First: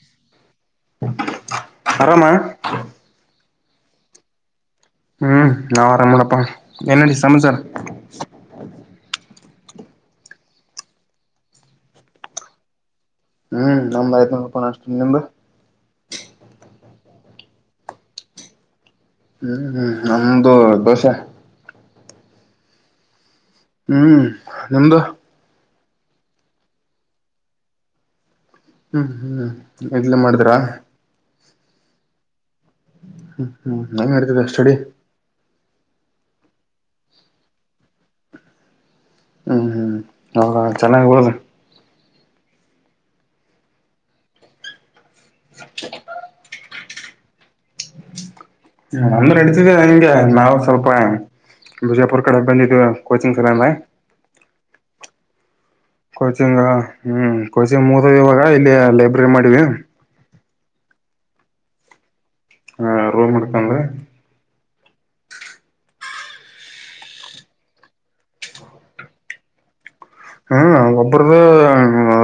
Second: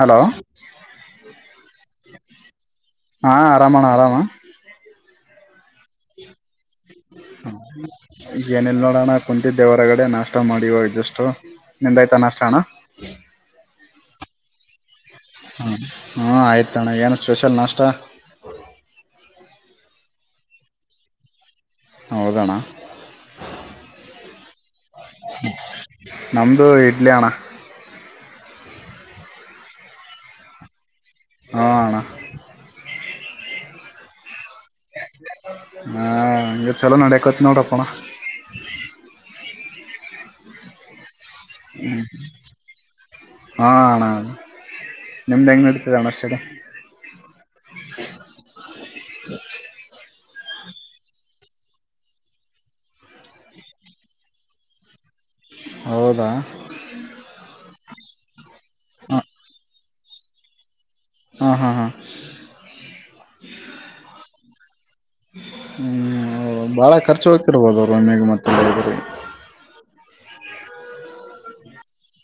Hello ಆರಾಮ ಹಾ ಆರಾಮಣ ಹರಾಮಾ ಹ್ಮ್ ನಾವುರ ಮುನಪ್ಪ ಎನ್ನಡಿ ಸಮಚಾರ ಕುಂತಿದ್ದೇವರಗಡೆ ನಾಷ್ಟ ಮಾಡುವ ಇದಷ್ಟು ನಿಂದಾಯ್ತಾ ನಾಷ್ಟ ಅಣ ಹ್ಮ್ ನಮ್ಮತಕ ಅಷ್ಟತ ನಿಂಬ ಣ ಏನ್ ಸ್ಪೆಷಲ್ ನಾಷ್ಟಾ ಹ್ಮ್ ಹ್ಮ್ ನಮ್ದು ದೋಷ ನೋಡದೋಣ್ಣ ಹ್ಮ್ೆಂದಾ ನಮ್ದು ಇಡ್ಲಿಯಣ ಹ್ಮ್ ಹ್ಮ್ ಎಲ ಮಾಡಿದ್ರಾ ಹಣ ಹ್ಮ ಹ್ಮ್ ನ ಮತದೆ ಅಷ್ಟುಡಿ ಹಾ ಇ ಚಲೋ ನಡ ಕೊ ತಿನಟಪ್ಪಣ ಹ್ಮ್ ಹ್ಮ್ ಹೌ ಚೆನ್ನಾಗ್ಬೋದ ಹ್ಮ ಹಾಣ ನಿಮ್ದ ಹೆಂಗ್ ಇಡ್ತದಣ ಅಷ್ಟಡೆ ಹ ಅಂದ್ರೆ ಎಡತಿದ ನಾವು ಸ್ವಲ್ಪ ಬಿಜಾಪುರ್ ಕಡೆ ಬಂದಿದೇವಿ ಕೋಚಿಂಗ್ ಸಲ ಹೌದಾ ಕೋಚಿಂಗ ಹ್ಮ್ ಕೋಚಿಂಗ್ ಮೂದದ ಇವಾಗ ಇಲ್ಲಿ ಲೈಬ್ರರಿ ಮಾಡಿವಿ ಹಾ ಹಾ ಹಾ ಹಾ ರೋಲ್ ಮಾಡ್ಕಂದ್ರ ಹ್ಮ್ ಹ ಭಾಳ ಖರ್ಚು ಹೋಗ್ತಿರ್ಬೋದು ಅವರು ಒಮೆಗೆ ಮತ್ತುತ್ತ ಬೆಳಗರಿಗೆ ಹ್ಮ್ ಒಬ್ರ್ದ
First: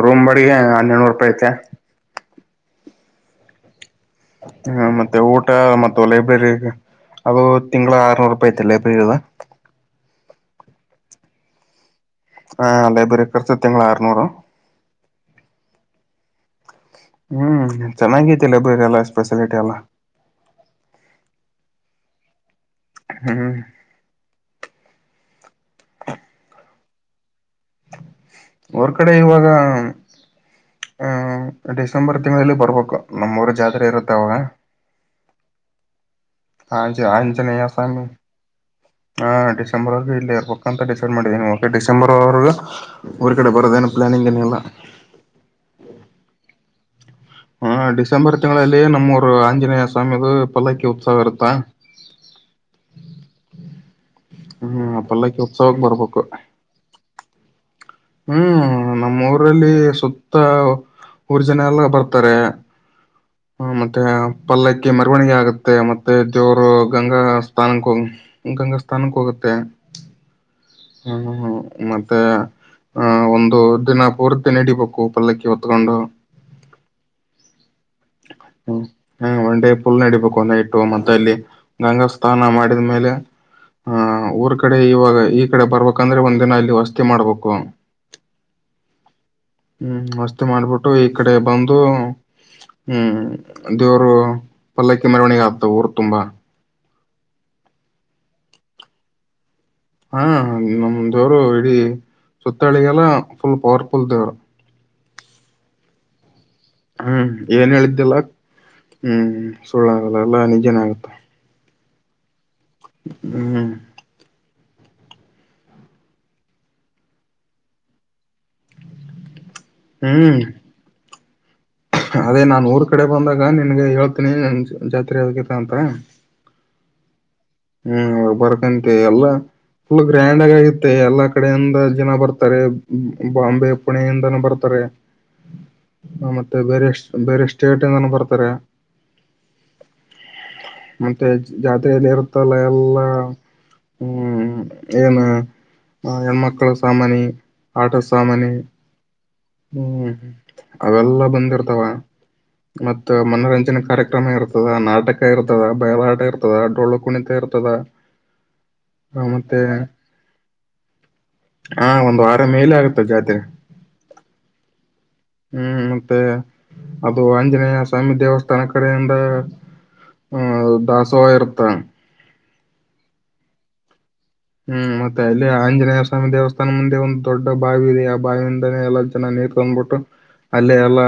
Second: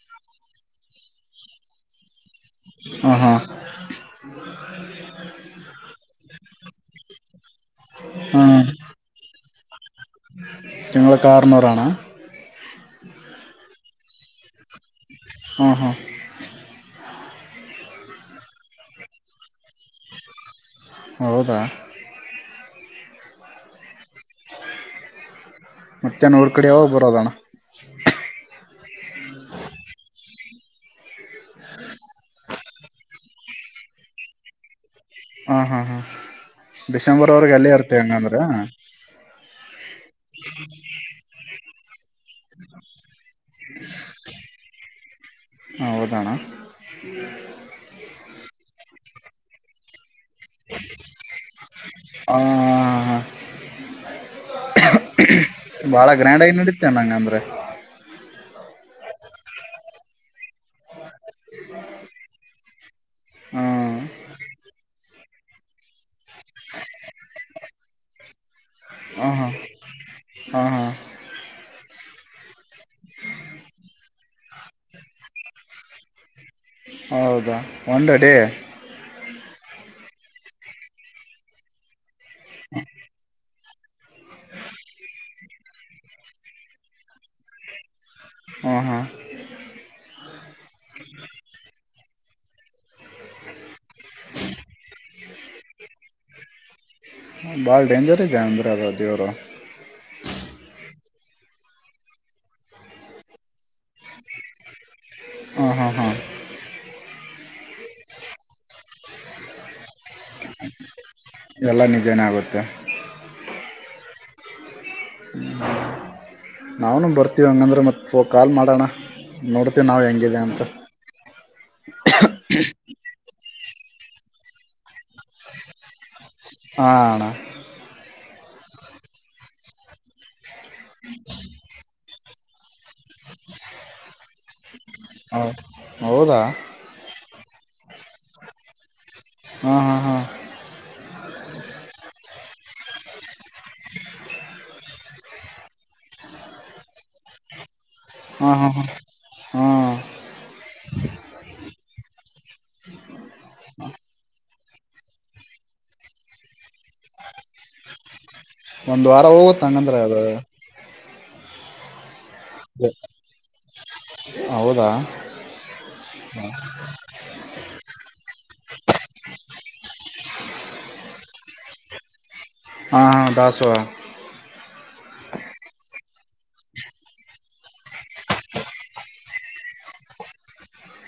ರೂಮ್ ಬಾಡಿಗೆ ಹನ್ನೆಡುನೂರು ರೂಪಾಯಿ ಐತೆ ಹ ಹಾ ಹ ಮತ್ತೆ ಊಟ ಮತ್ತು ಲೈಬ್ರರಿ ಅದು ತಿಂಗಳ ಆರ್ನೂರು ರೂಪಾಯಿ ಹ್ಮ್ ಐತಲ್ಲ ಬ್ರೀದ ಕಾರ್ನವರಣ ಹಾ ಲೈಬ್ರರಿ ಕರ್ಚ ತಿಂ ಅರನೂರ ಹಾ ಹಾ ಹ್ಮ್ ಚೆನ್ನಾಗೈತಿ ಲೈಬ್ರರಿ ಎಲ್ಲ ಸ್ಫೆಸಿಲಿಟಿ ಎಲ್ಲ ಹರದ ಹ್ಮ್ ಮತ್ತೆ ನೋರ್ ಕಡೆವ ಬರೋದಣ್ಣ ಅವರ್ ಕಡೆ ಇವಾಗ ಹ ಡಿಸೆಂಬರ್ ತಿಂಗಳಲ್ಲಿ ಬರ್ಬೇಕು ನಮ್ಮೂರು ಜಾತ್ರೆ ಇರುತ್ತೆ ಅವಾಗ ಹ ಹಾ ಹಾ ಹಜ ಅಜನ ಅಿ ಹ ಡಿಸೆಂಬರ್ ಇಲ್ಲೇ ಇರ್ಬೇಕಂತ ಡಿಸೈಡ್ ಮಾಡಿದ್ದೀ ಓಕೆ ಡಿಸೆಂಬರ್ವರೆಗೂ್ರ ಕಡೆರೋದ ಏನು ಪ್ಲಾನಿಂಗ್ ಏನಿಲ್ಲ ಹಾ ಹೌದಣ ಹ ಡಿಸೆಂಬರ್ ತಿಂಗಳಲ್ಲಿ ನಮ್ಮೂರು ಆಂಜನೇಯ ಸ್ವಾಮಿ ಪಲ್ಲೈಕಿ ಉತ್ಸವ ಇರುತ್ತಾ ಹ ಹಾ ಹಾ ಹಾ ಹ್ಮ್ ಪಲ್ಲಕ್ಕಿ ಉತ್ಸವಕ್ಕೆ ಬಾಳ ಗ್ರ್ಯಾಂಡ್ ಆಗ ನಡೀೇೆ ನಂಗ ಅಂದ್ರೆ ಹ್ಮ ನಮ್ಮ ಊರಲ್ಲಿ ಸುತ್ತ ಊರಿಜನೆ ಎಲ್ಲ ಬರ್ತಾರೆ ಹ್ಮ್, ಹ ಮತ್ತೆ ಪಲ್ಲಕ್ಕ ಮೆರವಣಿಗೆ ಆಗುತ್ತೆ ಮತ್ತೆ ದೇವರು ಗಂಗಾ ಸ್ಥಾನಕ್ಕೆ ಹೋಗ ಗಂಗಾ ಸ್ಥಾನಕ್ಕೆ ಹೋಗುತ್ತೆ ಹ ಹ್ಮ್ ಹ್ಮ ಹಾ ಮತ್ತ ಆಹ ಒಂದು ದಿನ ಪೂರ್ತಿ ನಡಿಬೇಕು ಪಲ್ಲಕ್ಕಿ ಹೊತ್ಕೊಂಡು ಹೌದಾ ಒಂದು ಡೇ ಹ ಒಂಡೇ ಪುಲ್ ನಡಿಬೇಕು ಅಂದ ಇಟ್ಟು ಮತ್ತೆ ಅಲ್ಲಿ ಗಂಗಾ ಸ್ನಾನ ಮಾಡಿದ್ಮೇಲೆ ಹಹ ಊರ್ ಕಡೆ ಇವಾಗ ಈ ಕಡೆ ಬರ್ಬೇಕಂದ್ರೆ ಒಂದ್ ದಿನ ಅಲ್ಲಿ ವಸ್ತಿ ಮಾಡ್ಬೇಕು ಹ್ಮ ಹ್ಮ್ ಮಸ್ತಿ ಮಾಡ್ಬಿಟ್ಟು ಈ ಕಡೆ ಬಂದು ಹ್ಮ್ ದೇವರು ಪಲ್ಲಕ್ಕಿ ಮೆರವಣಿಗೆ ಆತ ಊರ್ ತುಂಬಾ ಭಾಳ ಡೇಂಜರ್ ಇದೆ ಅಂದ್ರೆ ಅದು ದೇವರು ಹಾ ನಮ ದೇವರು ಇಡೀ ಸುತ್ತಾಳಿಗೆಲ್ಲ ಫುಲ್ ಪವರ್ಫುಲ್ ದೇವರು ಹಾ ಹಾ ಹಾ ಹ್ಮ್ ಏನ್ ಹೇಳಿದ್ದೆಲ್ಲ ಹ್ಮ್ ಸುಳ್ಳಾಗಲ್ಲ ಎಲ್ಲಾ ನಿಜನ ಆಗತ್ತ ಎಲ್ಲ ನಿಜನೇ ಆಗುತ್ತೆ ಹ್ಮ್ ನಾೂ ಬರ್ತೀವಿ ಹಂಗಂದ್ರೆ ಮತ್ತುತ್ತ ಕಾಲ್ ಮಾಡೋಣ ನೋಡ್ತೀವಿ ನಾವು ಹ್ಮ್ ಹೆಂಗಿದೆ ಅಂತ ಅದೇ ನಾ ಊರ್ ಕಡೆ ಬಂದಾಗ ನಿನ್ಗೆ ಹೇಳ್ತೀನಿ ಜಾತ್ರೆ ಅದಕ ಅಂತ ಹ ಹ್ಮ್ ಬರ್ಕಂತೆ ಎಲ್ಲ ಫುಲ್ ಗ್ರ್ಯಾಂಡ್ ಆಗ ಆಗತ್ತೆ ಎಲ್ಲಾ ಕಡೆಯಿಂದ ಜನ ಬರ್ತಾರೆ ಬಾಂಬೆ ಪುಣೆಯಿಂದನ ಬರ್ತಾರೆ ಹೌ ಹೌದಾ ಮತ್ತೆ ಬೇರೆಷ್ಟ ಬೇರೆಷ್ಟ್ಟೇ ಟಿಂದಾನು ಬರ್ತಾರೆ ಹಾ ಹಾ ಹಾ ಮತ್ತೆ ಜಾತ್ರೆಯಲ್ಲಿ ಇರ್ತ್ತಲ್ಲ ಎಲ್ಲಾ ಹ್ಮ್ ಏನ್ ಹೆಣ್ಮಕ್ಳ ಸಾಮಾನಿ ಆಟ ಹಾ ಹಾ ಹಾ ಹ್ಮ್್ಮ್ ಅವೆಲ್ಲ ಬಂದಿರ್ತಾವ ಮತ್ತ ಮನೋರಂಜನೆ ಕಾರ್ಯಕ್ರಮ ಇರ್ತದ ನಾಟಕ ಇರ್ತದ ಬಯಲಾಟ ಇರ್ತದ ಡೋೊಳ್ಳ ಕುಣಿತ ಇರ್ತದೆ ಕತದ ಒಂದ್ ವಾರ ಹೋಗ ತಂಗಂದ್ರ ಆದ್ರ ಹಾ ಒಂದು್ ವಾರ ಮೇಲೆ ಆಗುತ್ತೆ ಜಾತ್ರೆ ಹೌದಾ ಹ್ಮ್ ಮತ್ತೆ ಅದು ದಿನ ಸ್ವಾಮಿ ದೇವಸ್ಥಾನ ಕಡೆಯಿಂದ ಅಹ ದಾಸೋಹ ಇರ್ತ್ತ ಹಾ ಹಾ ದಾಸವ ಹ್ಮ್ ಮತ್ತೆ ಅಲ್ಲಿ ಆಂಜನೇಯ ಸ್ವಾಮಿ ದೇವಸ್ಥಾನ ಮುಂದೆ ಒಂದ್ ದೊಡ್ಡ ಬಾವಿ ಇದೆ ಆ ಬಾವಿಯಿಂದಾನೇ ಎಲ್ಲ ಜನ ನ ಬಂದ್ಬಿಟ್ಟು ಅಲ್ಲೇ ಎಲ್ಲ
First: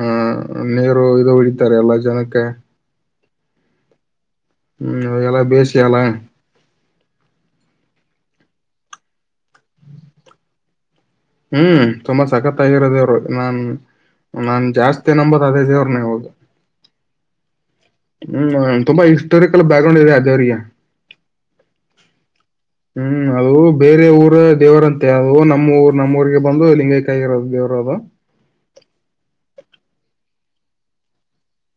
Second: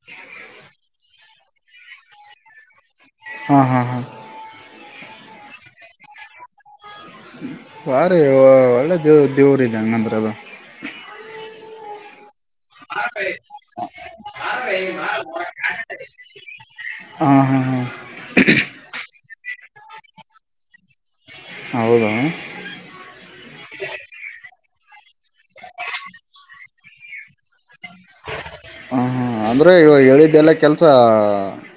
ಹಹ ನೀರು ಇ ಉಳಿತಾರೆ ಎಲ್ಲ ಜನಕ್ಕೆ ಹ್ಮ ಹಾ ಹಾ ಹ್ಮ್ ಎಲ್ಲ ಬಸಿಯಲ್ಲ ವಾರಿ ಒಳ್ಳೆ ದೇವ ದೇವ್ರ ಇದೆ ಅಂಗ ನಂದ್ರ ಅದು ಹ್ಮ್ ತುಂಬಾ ಸಖತ್ ಆಗಿರೋದೇವರು [unintelligible] ನಾನ್ ಹಾ ನಾನ್ ಜಾಸ್ತಿ ನಂಬದು ಅದೇ ದೇವ್ರನೆ ಹೌದು ಹಾ ಹಾ ಹಾ ಹ್ಮ್ ತುಂಬಾ ಹಿಸ್ಟೋರಿಕಲ್ ಬ್ಯಾಕ್ ಗ್ರೌಂಡ್ ಇದೆ ಅದೇವಿಗೆ ಹೌದ ಹ್ಮ್ ಅದು ಬೇರೆ ಊರು ದೇವರಂತೆ ಅದು ನಮ್ಮ ಊರ್ ನಮ್ಮೂಊರಿಗೆ ಬಂದು ಲಿಂಗೈಕಾಯರ ದೇವರು ರೋಬ [unintelligible] ಅಂದರೆ ಇವ ಹೇಳಿದ್ದಲ್ಲ ಕೆಲಸ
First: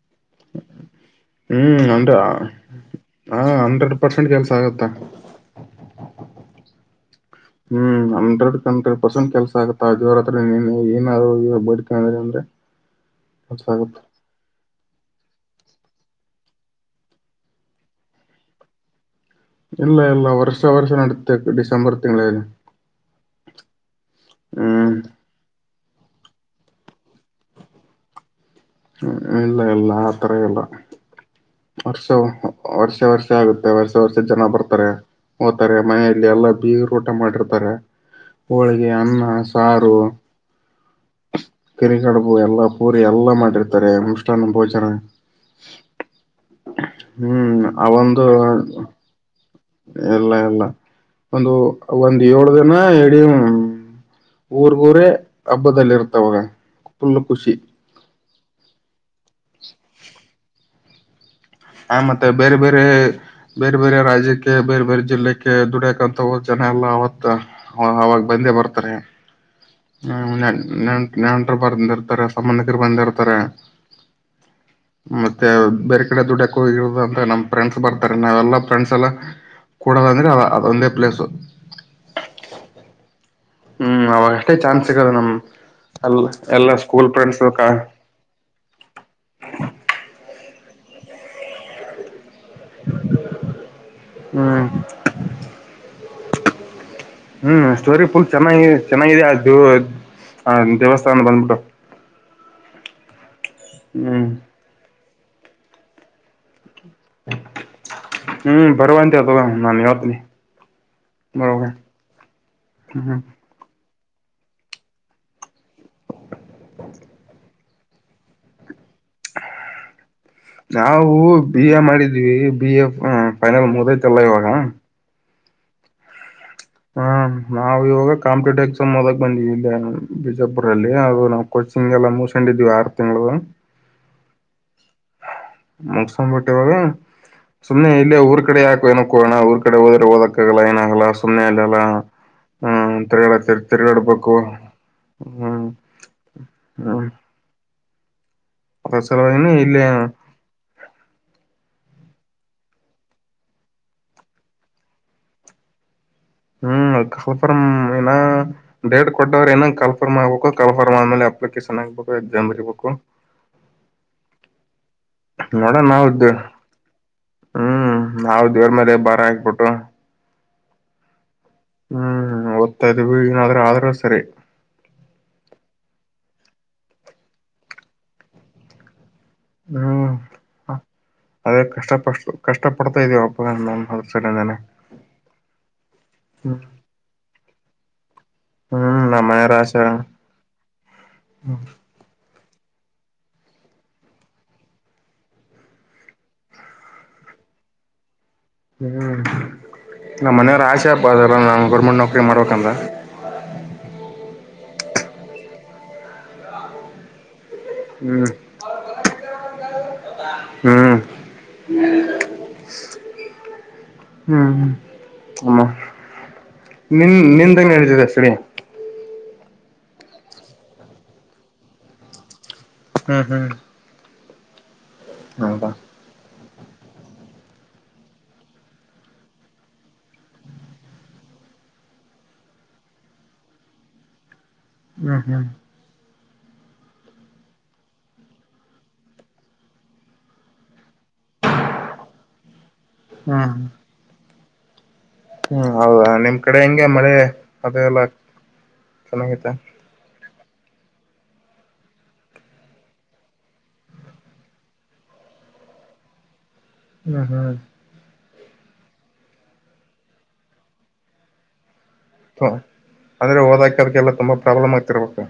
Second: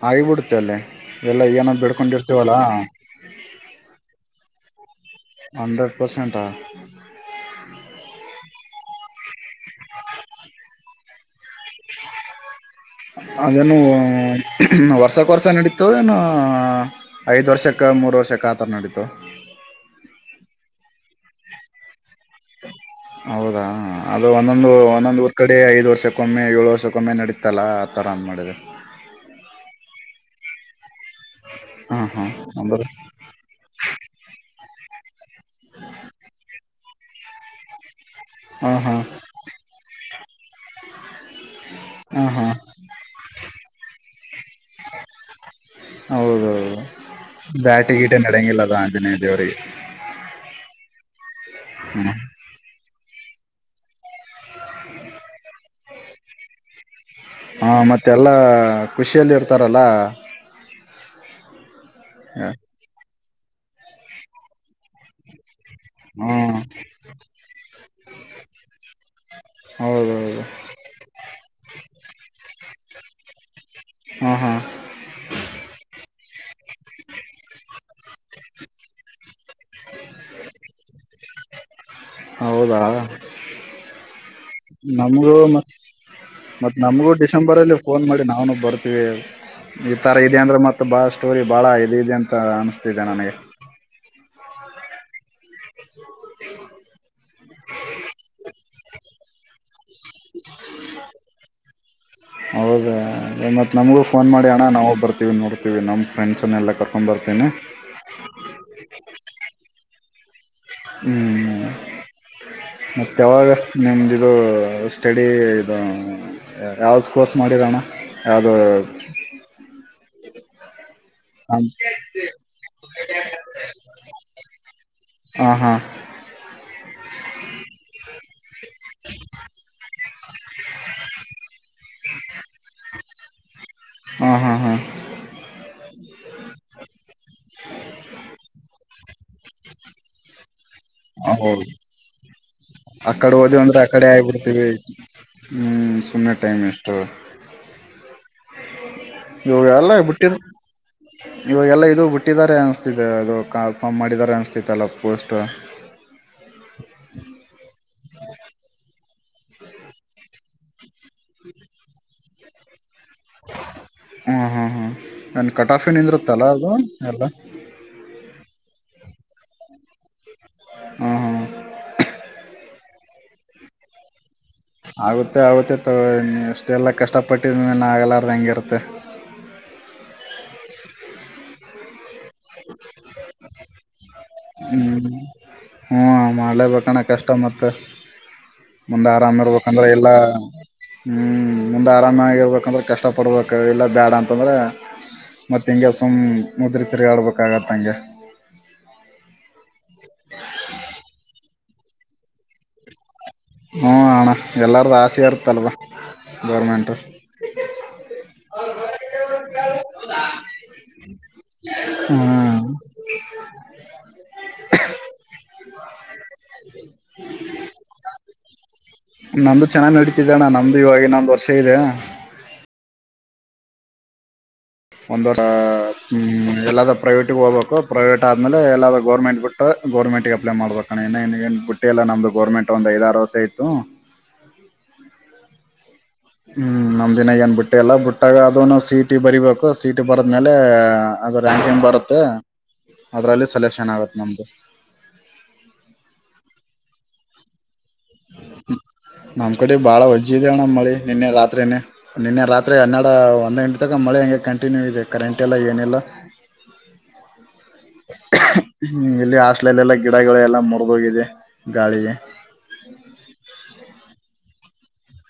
ಆಗಿಬಿಡುತ್ತೆ ಅಲ್ಲಿ ಎಲ್ಲ ಏನೋ ಹ್ಮ್ ಅಂದ್ರೆ ಬಿಡ್ಕೊಂಡಿರ್ತೀವಲ್ಲ ಹ ಅಂಡ್ರೆಡ್ ಪರ್ಸೆಂಟ್ ಕೆಲ್ಸ ಆಗತ್ತ ಹಣಂಡ್ರೆಡ್ ಪರ್ಸೆಂಟ ಹ್ಮ್ ಹಂಡ್ರೆಡ್ ಹಂಡ್ರೆಡ್ ಪರ್ಸೆಂಟ್ ಕೆಲ್ಸ ಆಗತವರ ಹತ್ರ ಏನಾದ ಬಡ್ ಅಂದ್ರೆ ಕೆಲ್ಸ ಅದೇನು ಆಗುತ್ತೆ ವರ್ಷ ವರ್ಷ ನಡೀತು ಏನ ಐದ್ ವರ್ಷಕ್ಕ ಮೂರ್ ವರ್ಷಕ್ಕೆ ಆತರ ನಡೀತು ಇಲ್ಲ ಇಲ್ಲ ವರ್ಷ ವರ್ಷ ನಡಿತದ ಡಿಸೆಂಬರ್ ತಿಂಗಳಲ್ಲಿ ಹ ಅದು ಒಂದೊಂದು ಹ್ಮ್ ಒಂದೊಂದು ಊರ್ ಕಡೆ ಐದು ವರ್ಷಕ್ಕೊಮ್ಮೆ ಏಳು ವರ್ಷಕ್ಕೊಮ್ಮೆ ನಡೀತಲ್ಲ ಆ ಥರ್ ಮಾಡ್ರೆ ಹ್ಮ ಇಲ್ಲ ಇಲ್ಲ ಆತ್ರ ಇಲ್ಲ ಹಾ ವರ್ಷ ಹಾ ಅಂದ್ರ ವರ್ಷ ವರ್ಷ ಆಗುತ್ತೆ ವರ್ಷ ವರ್ಷದ ಜನ ಬರ್ತಾರೆ ಹಓ್ತಾರೆ ಮನೆಯಲ್ಲಿ ಎಲ್ಲಾ ಬೀಗ್ರೂ ಊಟ ಮಾಡಿರ್ತಾರೆ ಹಾ ಹೋಳಿಗೆ ಹಾ ಅನ್ನ ಸಾರು ಕಿರಿ ಹಾ ಕಡುಬು ಹಾ ಎಲ್ಲಾ ಪೂರಿ ಎಲ್ಲಾ ಮಾಡಿರ್ತಾರೆ ಮುಷಾನ ಭೋಜನ ಹೌದೌದು ಹ್ಮ್ ಆ ಬ್ಯಾಟಿ ಗೀಟ ಒಂದು ನಡಂಗಿಲ್ಲದ ಆಂಜನೇಯ ದೇವರಿಗೆ ಎಲ್ಲ ಎಲ್ಲ ಒಂದು ಒಂದ್ ಏಳ ದ ಇಡೀ ಊರ್ಗೂರೇ ಹಬ್ಬದಲ್ಲಿ ಇರ್ತಾವಾಗ ಪುಲ್ಲ ಹಾ ಮತ್ತೆಲ್ಲ ಖುಷಿಯಲ್ಲಿ ಇರ್ತಾರಲ್ಲ ಹ ಮತ್ತೆ ಬೇರೆ ಬೇರೆ ಬೇರೆ ಬೇರೆ ರಾಜ್ಯಕ್ಕೆ ಬೇರೆ ಬೇರೆ ಜಿಲ್ಲೆಕ್ಕೆ ದುಡಿಯಕಂತ ಹ್ಮ್ ಜನ ಎಲ್ಲ ಅವತ್ತ ಅವಾಗ ಬ ಬಂದೆ ಬರ್ತಾರೆ ಹ್ಮ ಹೌದೌದು ನೆಂಟ್ರು ಬಂದಿರ್ತಾರೆ ಸಂಬಂಧಿಕರು ಬಂದಿರ್ತಾರೆ ಹಾ ಹಾ ಮತ್ತೆ ಬೇರೆ ಕಡೆ ದುಡಕ್ ಹೋಗಿರದ ಅಂತ ನಮ್ ಫ್ರೆಂಡ್ಸ್ ಬರ್ತಾರೆ ನಾವೆಲ್ಲಾ ಫ್ರೆಂಡ್ಸ್ ಎಲ್ಲ ಕೂಡಲ್ಲಂದ್ರೆ ಅದ ಒಂದೇ ಪ್ಲೇಸ್ ಹೌದಾ ಹ್ಮ್ ಅವಾಗ ಅಷ್ಟೇ ಚಾನ್ಸ್ ಸಿಗದು ನಮ್ ಅಲ್ಲ ಎಲ್ಲಾ ಮತ್ತತ್ ನಮಗೂ ಸ್ಕೂಲ್ ಫ್ರೆಂಡ್ಸ್ ಡಿಸೆಂಬರ್ ಅಲ್ಲಿ ಫೋನ್ ಮಾಡಿ ನಾವನು ಬರ್ತೀವಿ ಈ ತರ ಇದ ಅಂದ್ರ ಮ ಬಾಳ ಸ್ಟೋರಿ ಬಾಳ ಇದದೆ ಅಂತ ಅನಿಸ್ತಿದೆ ನನಗೆ ಹ್ಮ್ ಹ್ಮ್ ಸ್ಟೋರಿ ಫುಲ್ ಚೆನ್ನ ಚೆನ್ನಾಗಿದೆ ಅದು ಹಾ ದೇವಸ್ಥಾನ ಬಂದ್ಬಿಟ್ಟು ಹೌದ ಅದ ಮತ್ ನಮಗೂ ಫೋನ್ ಹ್ಮ್ ಮಾಡಿ ಅಣ್ಣ ನಾವು ಬರ್ತೀವಿ ನೋಡ್ತೀವಿ ನಮ್ ಫ್ರೆಂಡ್ಸ್ನ್ನ ಎಲ್ಲ ಕರ್ವಿ ಕರ್ಕೊಂಡು ಬರ್ತೀನಿ ನಾನಿ ಹೊತ್ನಿ ಹ್ಮ್ ಹ್ಮ್ ಮತ್ತವಾಗ ನಿಮ್ದಿದದು ಸ್ಟಡಿ ಇದು ಯಾವ್ದ ಕೋರ್ಸ್ ಮಾಡರಣ್ಣ ಅದು [unintelligible] ನಾವು ಬಿ ಎ ಮಾಡಿದ್ವಿ ಬಿ ಎ ಫೈನಲ್ ಮುದೈತಲ್ಲ ಇವಾಗ ಹ ಹಾ ಹ್ಮ ನಾವವು ಇವಾಗ ಕಾಂಪಿಟೇಟಿವ್ ಎಕ್ಸಾಮ್ ಮೊದಕ್ ಬಂದೀವಿ ಬಿಜಾಪುರಲ್ಲಿ ಅದು ನಾವು ಕೋಚಿಂಗ್ ಎಲ್ಲ ಮುಿಸಂಡ ಇದ್ವಿ ಆರು ತಿಂಳ ಹಾ ಹಾ ಹಾ ಮಸಮ ಬಟ್ಟೆ ಬ ಸುಮ್ಮನೆ ಇೇ ಊರ್ ಕಡೆ ಯಾಕೋ ಏನಕ್ಕೋಣ ಊರ್ ಕಡೆ ಹೋದ್ರೆ ಓದಕ್ಕಗಲ್ಲ ಏನ ಅಲ್ಲ ಸುಮ್ಮನೆ ಅಲ್ಲ ಹೌದು ಅಲ್ಲಾ ಆ ಕಡೆ ಓದ್ವಿ ಅಂದ್ರೆ ಆ ಕಡೆ ಆಗ್ಬಿಡ್ತೇವಿ ಹ್ಮ್ ಸೊೆ ಟೈಮ್ ವಷ್ಟಟ ಹ್ಮ್ ಅದ್ರ ಸಲುವಾಗಿ ಇವಾಗ ಇಲ್ಲಿ ಎಲ್ಲ ಬಿುಟ್ಟಿರು ಇವಾಗೆಲ್ಲ ಇದು ಹುಟ್ಟಿದ್ದಾರೆ ಅನಿಸ್ತಿದೆ ಅದು ಕಾ ಫಾರ್ಮ್ ಮಾಡಿದ್ದಾರೆ ಅನ್ನಿಸ್ತಿತ್ತು ಅಲ್ಲ ಪೋಸ್ಟ ಹ್ಮ್ ಕಲ್ಫರ್ಮ್ ಇಏ ಡೇಟ್ ಕೊಟ್ಟವ್ರ ನ ಕಲ್ಫರ್ಮ್ ಆಗ್ಬೇಕು ಕಲ್ಫರ್ ಫ್ಮ್ ಆದಮೇಲೆ ಅಪ್ಲಿಕೇಶನ್ ಆಗಬೇಕು ಎಕ್ಸಾಮ್ ಇರಬೇಕು [inaudible] ಹ್ಮ ಹ್ಮ್ ಹ್ಮ್ ಏ ಕಟ ನೋಡೋಣ ನಾವು ಆಫನ್ದ್ರ ತಲಾ ಅದು ಎಲ್ಲ ದೇವರ್ ಮೇ ಭಾರ ಹಾಕ್ಬಿಟ್ಟು ಹ್ಮ ಹ್ಮ ಹ್ಮ್ ಓದ್ತಾ ಇದ್ವಿ ಏನಾದ್ರೂ ಆದ್ರೂ ಸರಿ ಆಗುತ್ತೆ ಆಗುತ್ತೆ ತ ಅಷ್ಟೆಲ್ಲ ಕಷ್ಟಪಟ್ಟಿದ ಮೇನು ಆಗಲಾರ್ದ ಹೆಂಗಿರುತ್ತೆ ಹ್ಮ್ ಅದೇ ಕಷ್ಟ ಪ ಕಷ್ಟ ಪಡ್ತಾ ಇದೀವಿ ಒಬ್ಬ ನ ಹ್ಮ್ ಹ್ಮ ಹ್ಮ್ ಮಾಡಲೇಬೇಕಣ ಕಷ್ಟ ಮತ್ತ ಮುಂದೆ ನಮ್ಮ ಆರಾಮ ಮನೆಯವ್ರ ಆಸೆ ಇರ್ಬೇಕಂದ್ರೆ ಎಲ್ಲಾ ಹ್ಮ್ ಹ್ಮ್ ಮುಂದೆ ಆರಾಮ ಆಾಗಿರ್ಬೇಕಂದ್ರೆ ಕಷ್ಟಪಡ್ಬೇಕು ಇಲ್ಲ ಬ್ಯಾಡ ಅಂತಂದ್ರರೆ ಮತ್ತತ್ ಹಿಂಗೆ ಸುಮ್ ಮುದ್ರ ತಿರಿ ಆಡ್ಬೇಕ ಆಾಗತ್ತ ಹಂಗೆ ಹ್ಮ್ ನಮ್ಮ್ ಮನೆಯವ್ರ ಆಶೆ ಅಪ್ಪ ಅದಲ್ಲ ನಾ ಗೌರ್ಮೆಂಟ್ ನೌಕರಿ ಮಾಡ್ಬೇಕಂತ ಹ್ಮ ಹಣ ಎಲ್ಲಾರ್ದು ಆಸೆ ಇರುತ್ತಲ್ವಾ ಗೌರ್ಮೆಂಟ್ ಹ್ಮ್ ಹ್ಮ್ ಹ್ಮ ಹ್ಮ ಹ್ಮ್ ಹ ಅಮ್ಮ ನಿನ್ ನಿನ್ಗ ಹಳ್ತಿದೆ ಶ್ರಡೀ ನಂದುು ಚೆನ್ನಾಗ್ ನಡೀತಿದ್ದಣ್ಣ ನಮ್ದು ಇವಾಗ ಇನ್ನೊಂದು್ ವರ್ಷ ಇದೆ ಹ್ಮ್ ಹ್ಮ್ ಒಂದವರ ಹೌದಾ ಹ ಎಲ್ಲದರ ಪ್ರೈವೇಟಿಗೆ ಹೋಗಬೇಕು ಪ್ರೈವೇಟ್ ಆದೇಲೆ ಎಲ್ಲರ ಗೌರ್ಮೆಂಟ್ ಬಿಟ್ಟ ಗರ್ಮೆಂಟಿಗೆ ಅಪ್ಲೈ ಮಾಡ್ಬೇಕುಣ ಬುಟ್ಟೆಲ್ಲ ನಮ್ದು ಗೌರ್ಮೆಂಟ್ ಒಂದು ಐದಾರು ವರ್ಷ ಇತ್ತು ಹ್ಮ್ ಹ್ಮ್ ಹ್ಮ್ ನಮ ದಿನ ಏನ್ ಬಿುಟ್ಟೆಲ್ಲ ಬಿುಟ್ಟಾಗ ಅದನು ಸೀಟಿ ಬರಿಬೇಕು ಸೀಟಿ ಬರದ್ಮೇಲೆ ಅದ ರ್ಯಾಂಕಿಂಗ್ ಬರುತ್ತೆ ಅದ್ರಲ್ಲಿ ಹ್ಮ್ ಸೆಲೆಕ್ಷನ್ ಆಗತ್ ನಮ್ದು ಹ್ಮ್ ಹೌದಾ ನಿಮ್ ಕಡೆ ಹೆಂಗೆ ಮಳೆ ಅದೆ ಎಲ್ಲ ಚೆನ್ನಾಗೈತೆ ನಮ್ ಕಡೆ ಬಾಳ ವಜ್ಜ ಜೀದೋಣ್ಣ ಮಳಿ ನಿನ್ನೆ ರಾತ್ರಿಯೇ ನಿನ್ನೆ ರಾತ್ರಿ ಹನ್ನರಡು ಒಂದು ಎಂಟು ತಕ ಮಳೆ ಹಂಗೆ ಕಂಟಿನ್ಯೂ ಇದೆ ಕರೆಂಟ್ ಎಂಟೆಲ್ಲ ಏನೆಲ್ಲ ಹ್ಮ ಹ್ಮ್ ಹ್ಮ ಇಲ್ಲಿ ಹಾಸ್ಲಲ್ಲೆಲ್ಲಾ ಗಿಡಗಳು ಎಲ್ಲ ಮುರದೋಗಿದೆ ಹ ಅಂದ್ರೆ ಓದಾಕದಕ್ಕೆಲ್ಲ ತುಂಬಾ ಪ್ರಾಬ್ಲಮ್ ಆಗ್ತಿರ್ಬೇಕು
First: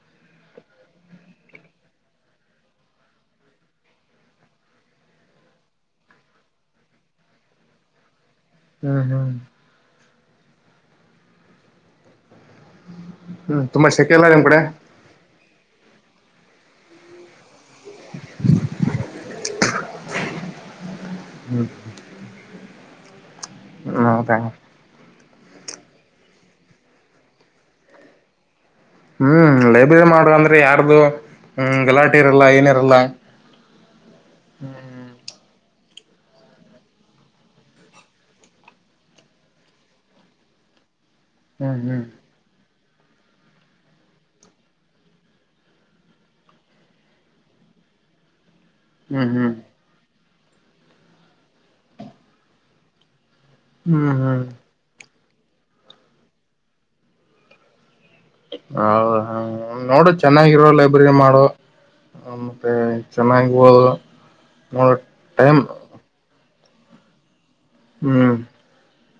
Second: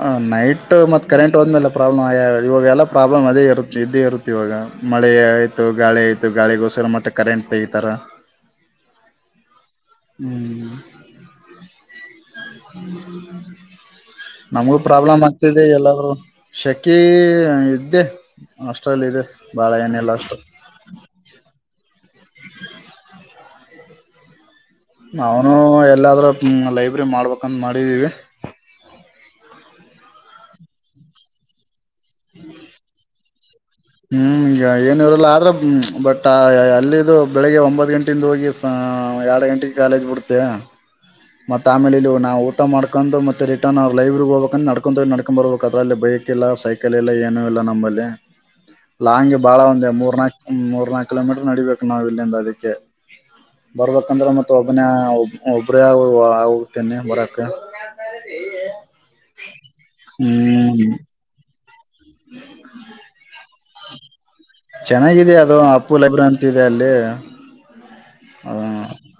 ಹ ನೈಟ್ ಮತ್ ಕರೆಂಟ್ ಹೋ್ಮೇಲೆ ಪ್ರಾಬ್ಲಮ್ ಇವಾಗೆಲ್ಲಾ ಪ್ರಾಬ್ಲಮ್ ಅದೇ ಇರುತ್ತ ಇದೇ ಇರುತ್ತ ಇವಾಗ ಮಳೆ ಆಯ್ತು ಗಾಳಿ ಆಯ್ತು ಗಾಳಿಗೋಸ್ಕರ ಮತ್ತೆ ಕರೆಂಟ್ ತೆಗತರ ಹ್ಮ್ ಹ್ಮ್ ಹ್ಮ್ ಹ್ಮ್ ತುಂಬಾ ಶೆಕೆ ಇಲ್ಲ ನಿಮ್ ಕಡೆ ನಮಗೆ ಪ್ರಾಬ್ಲ್ ಎಲ್ಲೂ ಶೆಕಿ ಇದ್ದೆ ಅಷ್ಟ್ರಲ್ಲ ಇದೆ ಬಾಳ ಏನೆಲ್ಲ ಅಷ್ಟು [inaudible] ಹ್ಮದ ನಾವನು ಎಲ್ಲಾದ್ರೂ ಲೈಬ್ರರಿ ಮಾಡ್ಬೇಕಂದ ಮಾಡಿದೀವಿ ಹ್ಮ್ ಲೈಬ್ರರಿ ಮಾಡುವ ಅಂದ್ರೆ ಯಾರ್ದು ಹ್ಮ ಗಲಾಟೆ ಇರಲ್ಲ ಏನಿರಲ್ಲ ಹ್ಮ್ ಈಗ ಏನ ಇವ್ರಲ್ಲ ಆದ್ರ ಹ್ಮ್ ಬಟ್ ಆ ಅಲ್ಲಿಿದ್ದು ಬೆಳಿಗ್ಗೆ ಒಂಬತ್ ಗಂಟೆಯಿಂದ ಹೋಗಿ ಯರ ಗಂಟೆಗೆ ಕಾಲೇಜ್ ಬಿಡ್ತೇ ಮತ್ತುತ್ತ ಹ್ಮ್ ಆಮೇಲೆ ಇ ಹ್ಮ್ ನಾವು ಮಾಡಕೊಂಡು ಮತ್ತೆ ರಿರ್ ಅವ್ ಲೈವ್ರ ಹೋಗ್ಬೇಕಂದ ನಡ್ಕೊಂಡು ನಡ್ಕೊಂಡ ಬರ್ಬೇಕ ಅ್ರ ಅಲ್ಲಿ ಬೈಕ್ ಇಲ್ಲ ಸೈಕಲ್ ಇಲ್ಲ ಏನುೂ ಇಲ್ಲ ನಮ್ಮೇಲೆ ಹ್ಮ್ ಲಾಂಗ್ಗೆ ಹ್ಮ್ ಬಾಳ ಒಂದೇ ಮೂರ್ನಾಾಕ್ ಮೂರ್ ನಾಕು ಕಿಲೋಮೀಟರ್ ನಡಬೇಕು ನಾವ್ ಇಲ್ಲಿಂದ ಅದಕ್ಕೆ ಹ್ಮ್ ಬರ್ಬೇಕಂದ್ರೆ ಹ್ಮ್ ಮತ್ತ ಒಬ್ಬನೇ ಒಬ್ರೇ ಹೋಗ್ತೇನೆಿ ಬರಕ ಹೌದ ನೋಡ ಚೆನ್ನಾಗಿರ ಹ್ಮ್ ಲೈಬ್ರರಿ ಮಾಡು ಮತ್ತೆ ಚೆನ್ನಗ ಚೆನ್ನಾಗಿದ ಅದು ಅಪ್ಪು ಲೈಬ್ರ ಅಂತಿದೆ ಅಲ್ಲಿ ಹ್ಮ್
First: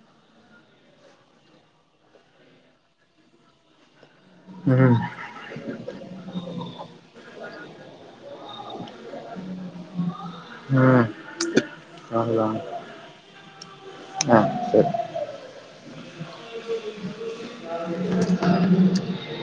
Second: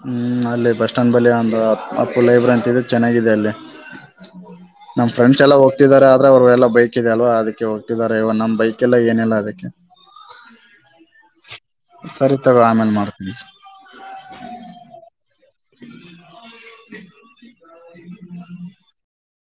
ಹಞ ಅಲ್ಲಿ ಬಸ್ ಸ್ಟ್ಯಾಂಡ್ ಬಳಿ ಅಂದ ಅಪ್ಪು ಲೈಬ್ರಿ ಅಂತಿದ್ದು ಚೆನ್ನಾಗಿದೆ ಅಲ್ಲಿ ಹ್ಮ್ ನಮ್ ಫ್ರೆಂಡ್ಸ್ ಎಲ್ಲ ಹೋಗ್ತಿದಿದ್ದಾರೆ ಆದ್ರೆ ಅವ್ರು ಎಲ್ಲ ಬೈಕ್ ಇದೆ ಅಲ್ವಾ ಅದಕ್ಕೆ ಹೋಗ್ತಿದ್ದಾರೆ ಇವ ನಮ್ಮ್ ಬೈಕ್ ಎಲ್ಲ ಏನೆಲ್ಲ ಅದಕ್ಕೆ ಹ್ಮ್ ಸರಿ ಹೌದಾ ತಗ ಆಮೇಲೆ ಮಾಡ್ತೀನಿ ಹಾ ಸರಿ. [unintelligible] [unintelligible] [inaudible]